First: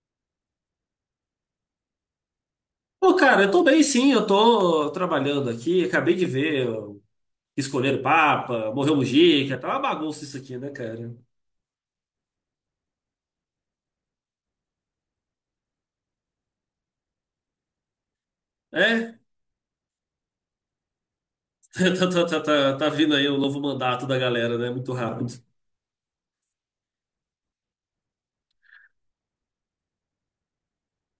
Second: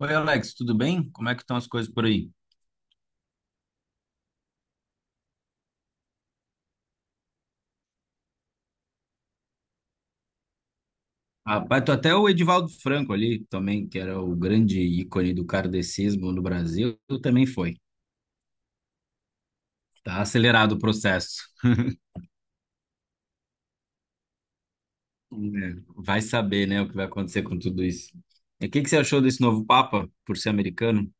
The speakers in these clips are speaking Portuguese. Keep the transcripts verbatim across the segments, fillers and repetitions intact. Oi, Alex, tudo bem? Como é que estão as coisas por aí? Pô, cara, eu tô bem sim, eu tô trabalhando aqui, acabei de ver ó, escolher o Papa, morreu o Mujica, tá uma bagunça isso aqui, né, cara? Rapaz, tô até o Edivaldo Franco ali também, que era o grande ícone do kardecismo no Brasil, também foi. É. Tá acelerado o processo. Tá, tá, tá, tá, tá vindo aí o novo mandato da galera, né, muito rápido. É, vai saber, né, o que vai acontecer com tudo isso. E o que que você achou desse novo Papa, por ser americano?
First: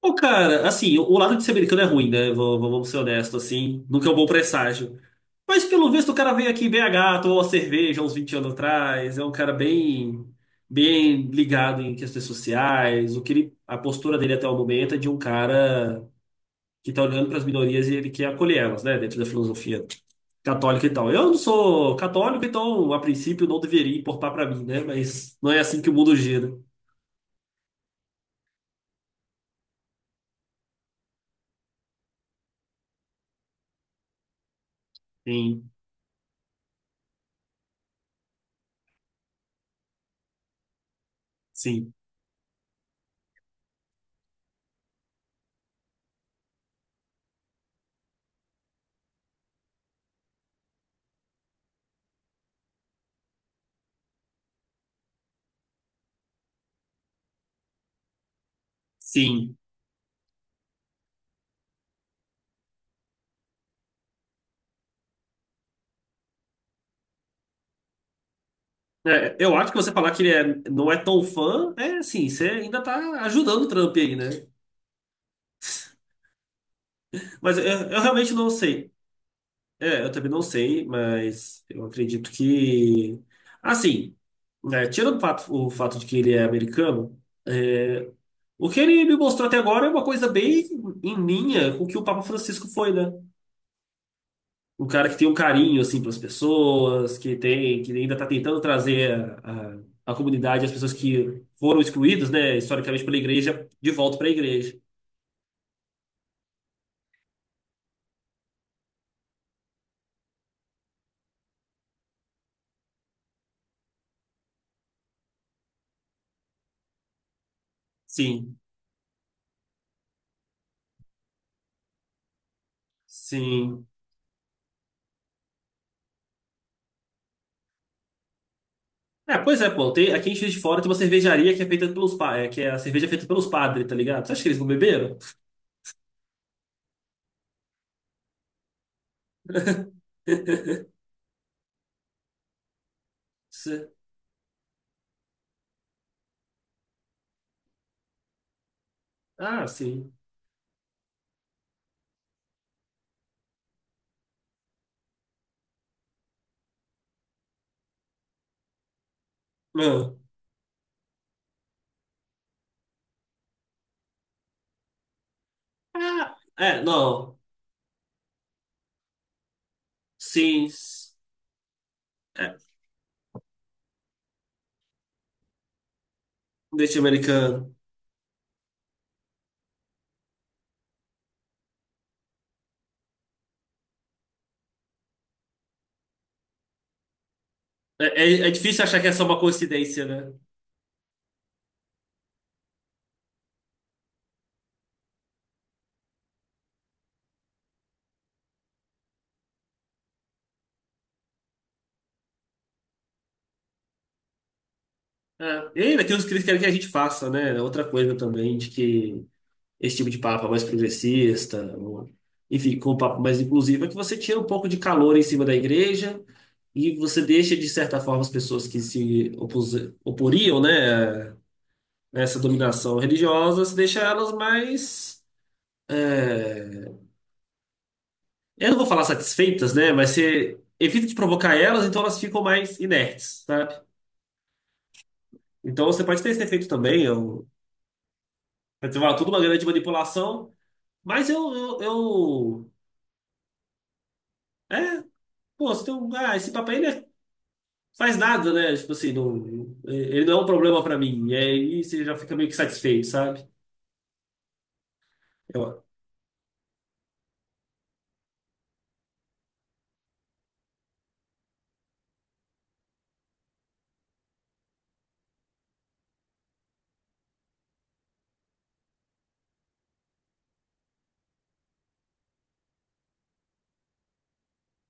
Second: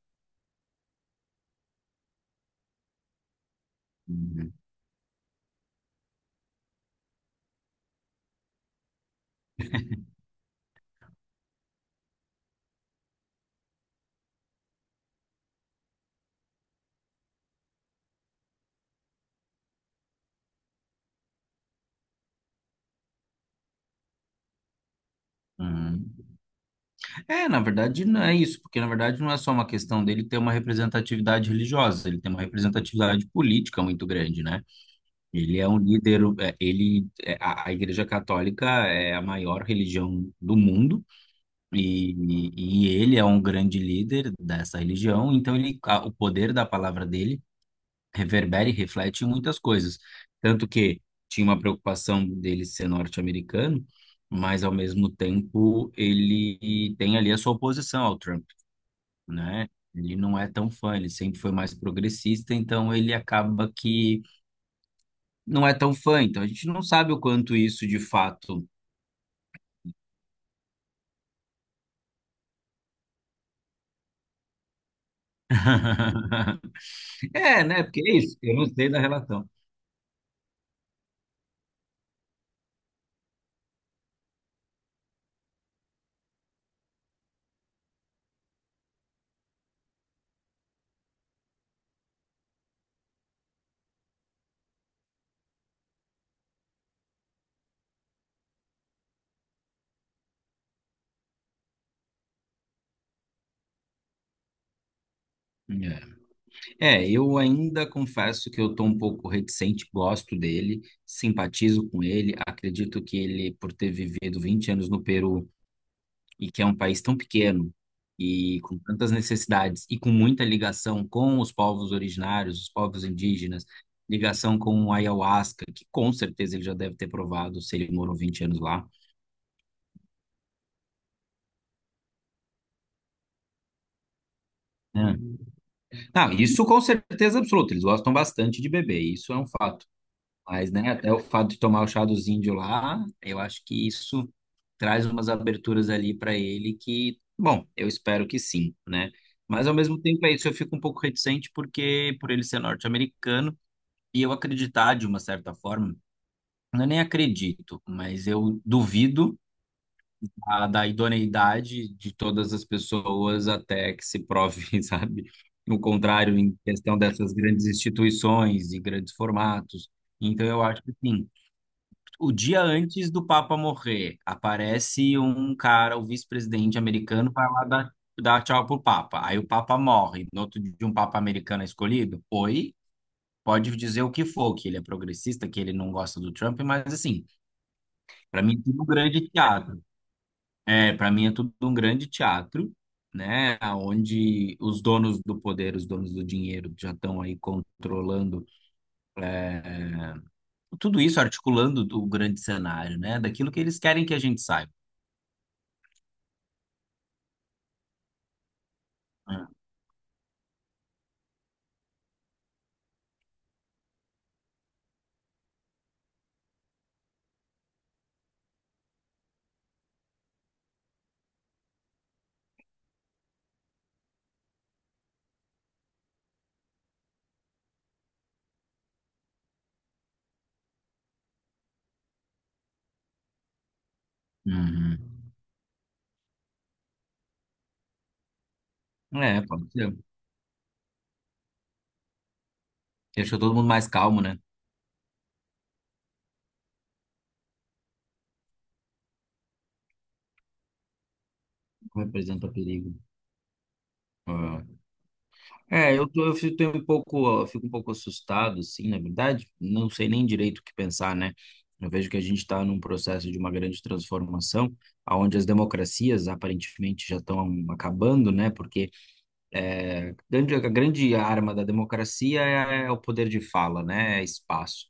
Pô, cara, assim, o o lado de ser americano é ruim, né, vamos, vamos ser honestos, assim, nunca é um bom Uhum. presságio. Mas pelo visto o cara veio aqui em B H, tomou uma cerveja uns vinte anos atrás, é um cara bem, bem ligado em questões sociais, o que ele, a postura dele até o momento é de um cara que está olhando para as minorias e ele quer acolher elas, né, dentro da filosofia católica e tal. Eu não sou católico, então a princípio não deveria importar para mim, né? Mas não é assim que o mundo Uhum. gira. É, na verdade, não é isso, porque na verdade não é só uma questão dele ter uma representatividade religiosa, ele tem uma representatividade política muito grande, né? Ele é Sim, um líder, é, ele, é, a, a Igreja Católica é a maior religião do mundo sim, e, e ele é um grande líder dessa religião, então ele, a- o poder da palavra dele reverbera e reflete em muitas coisas. Tanto que tinha uma preocupação dele ser norte-americano, mas ao mesmo tempo ele tem ali a sua oposição ao Trump, sim. né? Ele não é tão fã, ele sempre foi mais progressista, então ele acaba que não é tão fã, então a gente não sabe o quanto isso de fato. É, eu acho que você falar que ele é- não é tão fã, é assim, você ainda tá ajudando o Trump aí, né? Mas eu, É, né? eu Porque é realmente isso, não eu não sei sei. da relação. É, eu também não sei, mas eu acredito que. Assim, né, tirando o fato, o fato de que ele é americano. é, O que ele me mostrou até agora é uma coisa bem em linha com o que o Papa Francisco foi, né? Um cara que tem um carinho, assim, pelas pessoas, que tem, que ainda está tentando trazer a, a, a comunidade, as pessoas que foram excluídas, né, historicamente pela igreja, de volta para a igreja. É, é, eu ainda confesso que eu tô um pouco reticente, gosto dele, simpatizo com ele, acredito que ele, por ter vivido vinte anos no Peru e que é um país tão pequeno Sim, e com tantas necessidades e com muita ligação com os povos originários, os povos indígenas, sim. ligação com o ayahuasca, que com certeza ele já deve ter provado se ele morou vinte anos lá, É, pois é, pô, tem, aqui em Juiz de Fora tem uma cervejaria que é feita pelos, pa- é, que é a cerveja feita pelos padres, tá ligado? Você acha que eles não né? beberam? Não, isso com certeza absoluta. Eles gostam bastante de beber, isso é um fato. Mas, né, até o fato de tomar o chá dos índios lá, eu acho que Se- isso traz umas aberturas ali para ele que, bom, eu espero que sim, né? Ah, Mas ao mesmo sim. tempo é isso, eu fico um pouco reticente porque por ele ser norte-americano e eu acreditar de uma certa forma, eu nem acredito, mas eu duvido Ah, a- da idoneidade de todas as pessoas até que se prove, sabe, o ah, contrário em é, questão dessas não. grandes instituições e grandes formatos. Então, eu Sim. acho que, assim, o dia antes do Papa morrer, aparece um cara, o vice-presidente Deste americano, vai lá americano. dar, dar tchau pro Papa. Aí o Papa morre. No outro dia, um Papa americano é escolhido? Oi? Pode dizer o que for, que ele é progressista, que ele não gosta do Trump, mas, assim, É, para é, é mim, difícil tudo achar que é só grande uma teatro. coincidência, né? É, para mim é tudo um grande teatro, né? Onde os donos do poder, os donos do dinheiro já estão aí controlando é, tudo isso, articulando o grande cenário, né? Daquilo que eles querem que a gente saiba, É. E ainda tem os que eles querem que a gente faça, né? É outra coisa também, de que né? esse tipo de papo é mais progressista, ou- enfim, com um papo mais inclusivo, é que você tira um pouco de calor em cima da igreja e você deixa, de certa forma, as pessoas que se opus, oporiam, né, a essa dominação religiosa, você deixa elas mais. é, Eu não vou falar satisfeitas, né? Mas você evita de provocar elas, então elas ficam mais inertes, sabe? Uhum. Então você pode ter esse efeito também. Eu, quer dizer, vai, tudo uma É, grande pode ser. manipulação, mas eu, eu, eu- Deixa todo mundo mais calmo, né? é, pô, você tem um, ah, esse papel ele é- faz nada, né? Tipo assim, não, ele não é um problema pra mim. E aí você já fica meio Representa que perigo. satisfeito, sabe? Ah. Eu, É, eu, tô, eu fico tenho um pouco, eu fico um pouco assustado, assim, na verdade, não sei nem direito o que pensar, né? Eu vejo que a gente está num processo de uma grande transformação, onde as democracias aparentemente já estão acabando, né? Porque é, grande- a grande arma da democracia é, é o poder de fala, né? É espaço.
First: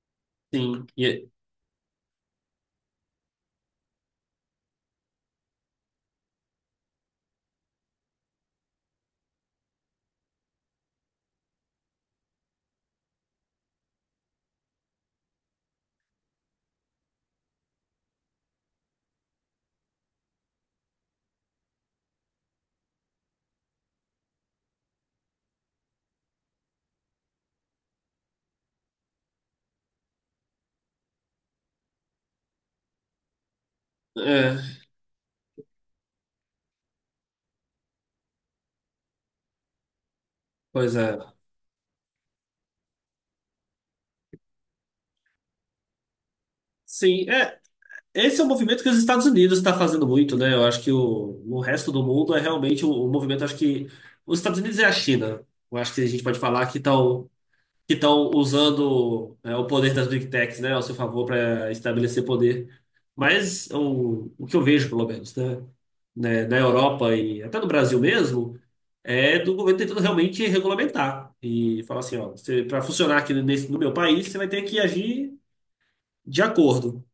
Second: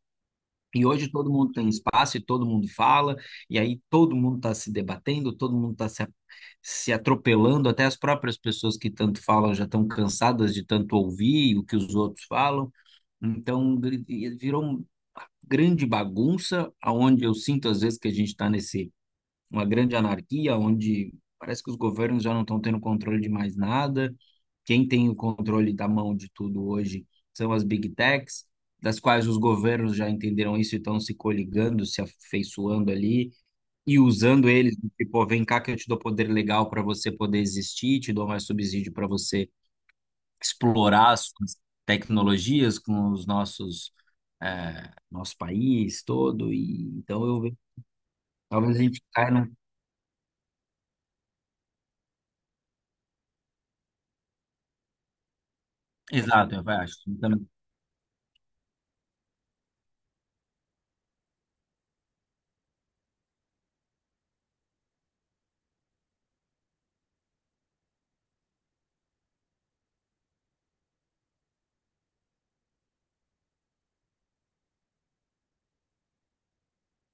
sim, E hoje e- todo mundo tem espaço e todo mundo fala, e aí todo mundo está se debatendo, todo mundo está se, a- se atropelando, até as próprias pessoas que tanto falam já estão cansadas de tanto ouvir o que os outros falam. Então gri- virou uma grande bagunça, aonde eu sinto às vezes que a gente está nesse uma grande anarquia, onde parece que os governos já não estão tendo controle de mais nada. Quem tem o controle da mão de tudo hoje são as big techs, das quais os governos já entenderam isso e estão se coligando, se afeiçoando ali e usando eles, é, tipo, vem cá que eu te dou poder legal para você poder existir, te dou mais subsídio para você pois explorar é. as suas tecnologias com os nossos eh, nosso país todo e então Sim, eu é. vejo- Esse é um talvez a movimento que os gente Estados caia num. Unidos está fazendo muito, né? Eu acho que o, o resto do mundo é realmente o, o movimento. Acho que os Estados Unidos e a China. Eu acho que a gente pode Exato, eu falar que acho. estão que estão usando é, o poder das Big Techs, né, ao seu favor para estabelecer poder. Mas o, o que eu vejo, pelo menos, né, né, na Europa e até no Brasil mesmo, é do governo tentando realmente regulamentar e falar assim, ó, para funcionar aqui nesse, no meu país, você vai ter que agir de acordo.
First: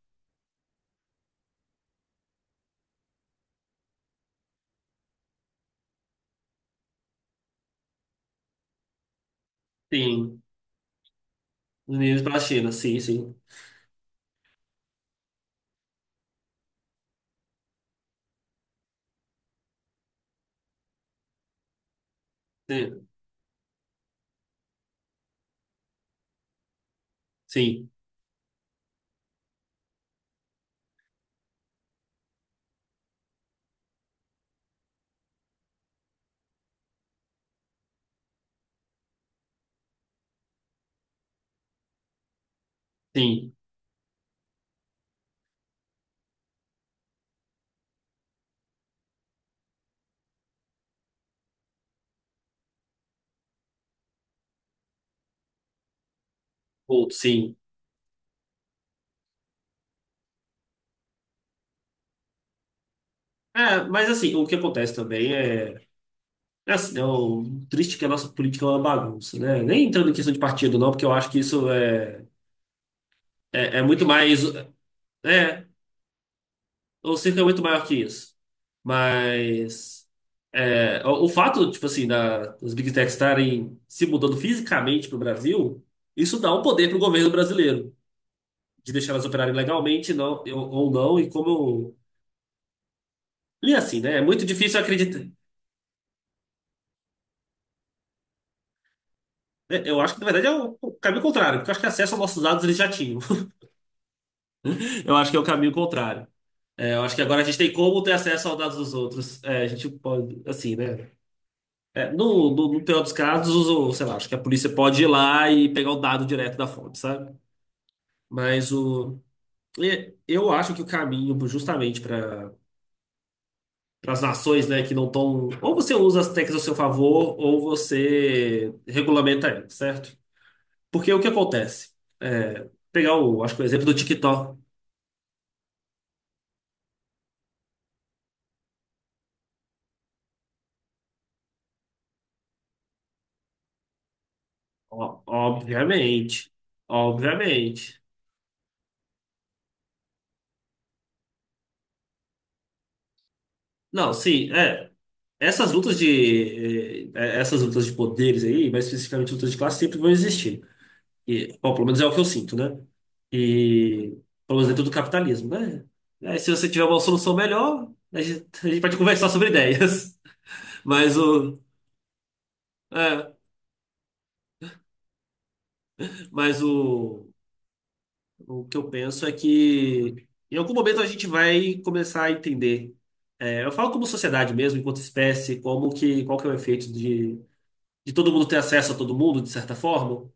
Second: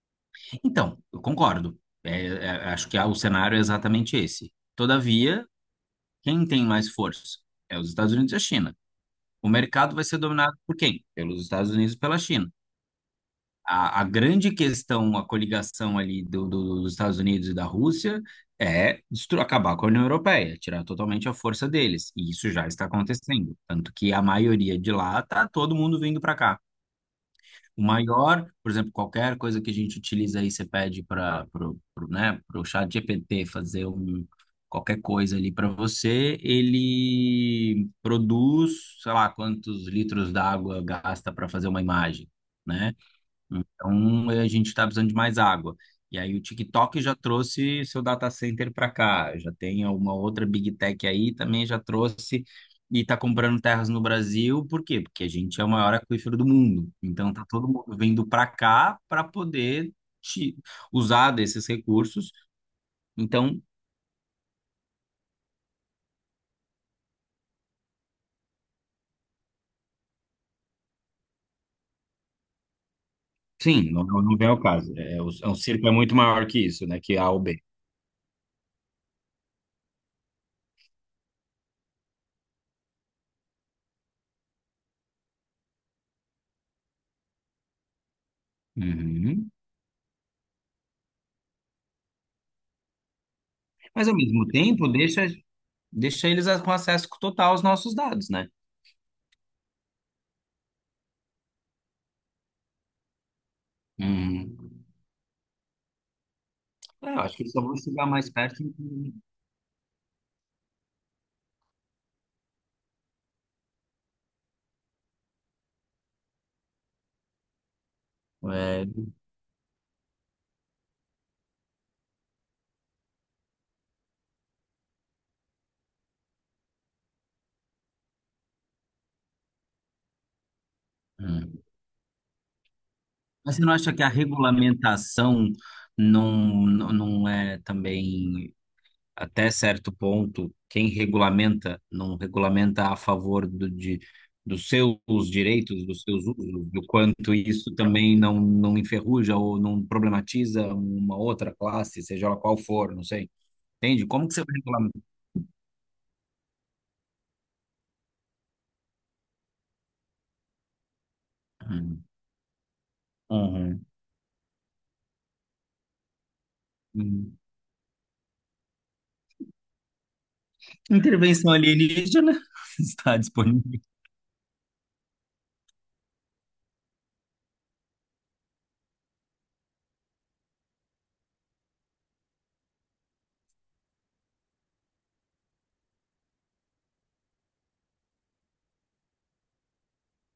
Então, eu concordo. É, é, acho que há- o cenário é exatamente esse. Todavia, quem tem mais força? É os Estados Unidos e a China. O mercado vai ser Sim, dominado por quem? Pelos Estados Unidos e pela meninos para a China. China, sim, sim, A, a grande questão, a coligação ali do- do- dos Estados Unidos e da Rússia é destru- acabar com a União Europeia, tirar totalmente a força deles. E isso já está sim, acontecendo. Tanto que a maioria de lá está todo mundo vindo para cá. O sim, maior, por exemplo, qualquer coisa que a gente utiliza aí, você pede para pro, pro, né, pro chat G P T fazer um, qualquer coisa ali para você, ele produz, sei lá, quantos litros d'água gasta para fazer uma imagem, né? sim, Então, eh, a gente está precisando de mais água. E aí, o TikTok já trouxe seu data center para cá. Já tem uma outra Big Tech aí, também já trouxe e está comprando terras no Brasil. Por quê? Porque a gente é o maior aquífero do mundo. outro, Então, tá sim. todo mundo vindo para cá para poder te- usar desses recursos. Então, É, mas assim, o que acontece também é é assim, é o triste que a nossa política é uma bagunça, né? Nem entrando em questão de partido, não, porque eu acho que isso é, é, é sim, não, muito não não mais. vem ao caso. É, o, é um É, circo é muito maior que isso, né? o Que A circo ou é B. muito maior que isso. Mas. é, o, o fato, tipo assim, da, das Big Techs estarem se mudando fisicamente para o Brasil, isso dá um poder para o governo brasileiro, de deixar elas Uhum. operarem legalmente não, ou, ou não, e como eu. E assim, Mas, ao né? É muito mesmo difícil tempo, acreditar. deixa, deixa eles com acesso total aos nossos dados, né? Né? Eu acho que, na verdade, é o, o caminho contrário, porque eu acho que acesso aos nossos dados eles já tinham. Hum. Eu acho que é o caminho contrário. É, eu É, acho eu que acho agora que a eles gente só tem vão como chegar ter mais acesso aos perto. dados dos em- outros. É, a gente pode, assim, né? É, no, no, no pior dos casos, o, sei lá, acho que a polícia pode ir lá e pegar o dado direto da fonte, sabe? Mas É, o, e- eu acho que o caminho, justamente para as nações, né, que não estão. Ou você usa as técnicas ao seu favor, ou você regulamenta elas, certo? Porque o que hum. acontece? É, pegar o, acho Mas que você o não exemplo acha do que a TikTok. regulamentação não, não não é também, até certo ponto, quem regulamenta não regulamenta a favor do, de, dos seus Ó, direitos, dos seus obviamente. usos, do quanto isso Obviamente. também não, não enferruja ou não problematiza uma outra classe, seja ela qual for, não sei. Entende? Não, Como que você sim, vai é. regulamentar? Essas lutas de, eh, eh, essas lutas de poderes aí, mais especificamente lutas de classe, sempre vão existir. E, bom, pelo menos Hum. é o que eu sinto, né? E, pelo menos dentro do capitalismo, né? Aí, se você tiver uma solução Uhum. melhor, a gente, a gente pode conversar sobre ideias. Mas Intervenção o, alienígena está é, disponível. mas o, o que eu penso é que em algum momento a gente vai começar a entender. É, eu falo como sociedade mesmo, enquanto espécie, como que, qual que é o efeito de, de todo mundo ter acesso a todo mundo, de certa forma.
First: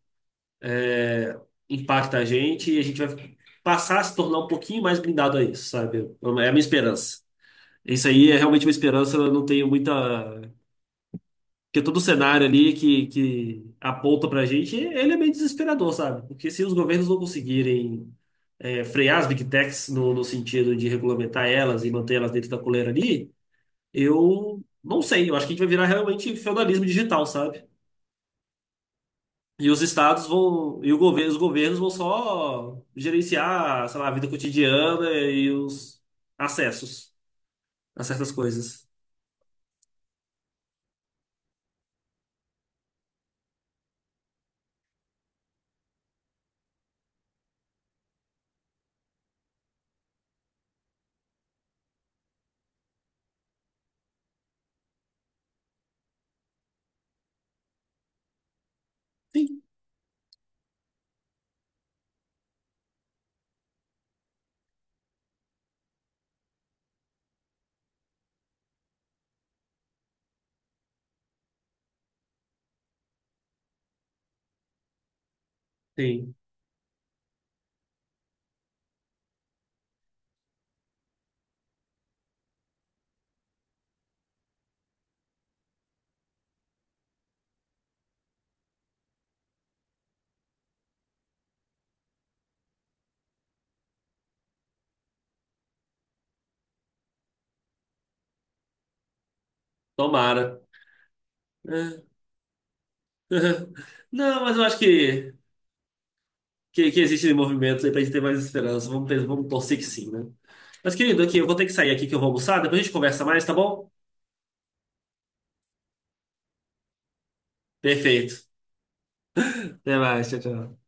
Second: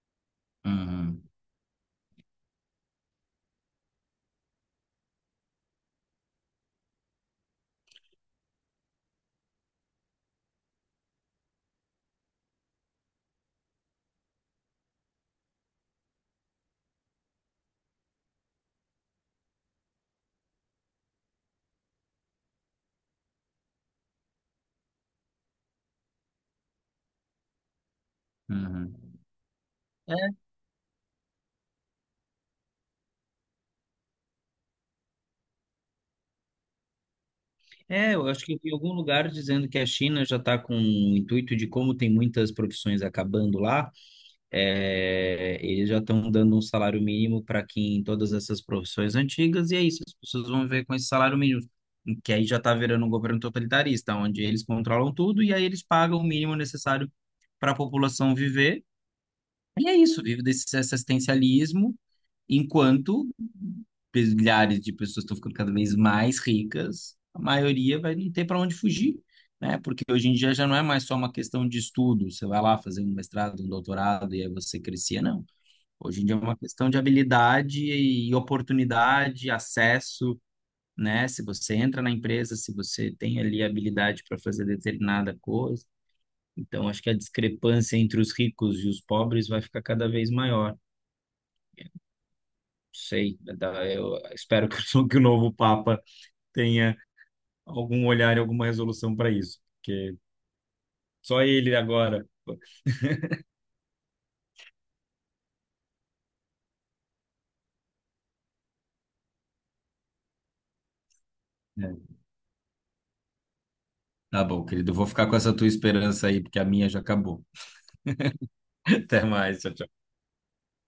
Uhum, Impacta a gente e a gente vai passar a se tornar um pouquinho mais blindado a isso, sabe? É a minha esperança. Isso aí é realmente uma esperança, eu não tenho muita. Porque todo o cenário ali que, que aponta pra gente, ele é meio desesperador, sabe? Porque se os governos não conseguirem é, frear as big techs no, no sentido de regulamentar elas e manter elas dentro da coleira ali, eu não sei. Eu acho que a gente vai virar realmente feudalismo digital, sabe? uhum. E os estados vão, e o governo, os governos vão só gerenciar, sei lá, a vida cotidiana e os acessos a É, é, eu certas acho que eu vi em coisas. algum lugar dizendo que a China já está com o intuito de como tem muitas profissões acabando lá, é, eles já estão dando um salário mínimo para quem em todas essas profissões antigas, e é isso, as pessoas vão ver com esse salário mínimo, que aí já está virando um governo totalitarista, onde eles controlam tudo e aí eles pagam o mínimo necessário para a população viver, Sim, e é isso, vive desse assistencialismo. Enquanto milhares de pessoas estão ficando cada vez mais ricas, a maioria vai não ter para onde fugir, né? Porque hoje em dia já não é mais só uma questão de estudo, você vai lá fazer um mestrado, um doutorado e aí você crescia, não. Hoje em sim. dia é uma questão de habilidade e oportunidade, acesso, né? Se você entra na empresa, se você tem ali habilidade para fazer determinada coisa. Então, acho que a discrepância entre os ricos e os pobres vai ficar cada vez maior. Sei, da- eu espero que o que o novo Papa tenha algum olhar e alguma resolução para isso, porque Tomara. só ele É. agora. Não, mas eu acho que, que, que existe movimento aí pra gente ter mais esperança. Vamos, ter- vamos torcer que sim, né? Mas, querido, aqui, eu vou ter que sair É, aqui que eu vou almoçar, depois a gente conversa mais, tá bom? tá bom, querido, eu vou ficar com essa tua esperança aí, porque a minha já acabou. Perfeito. Até mais, Até tchau. mais, tchau, tchau.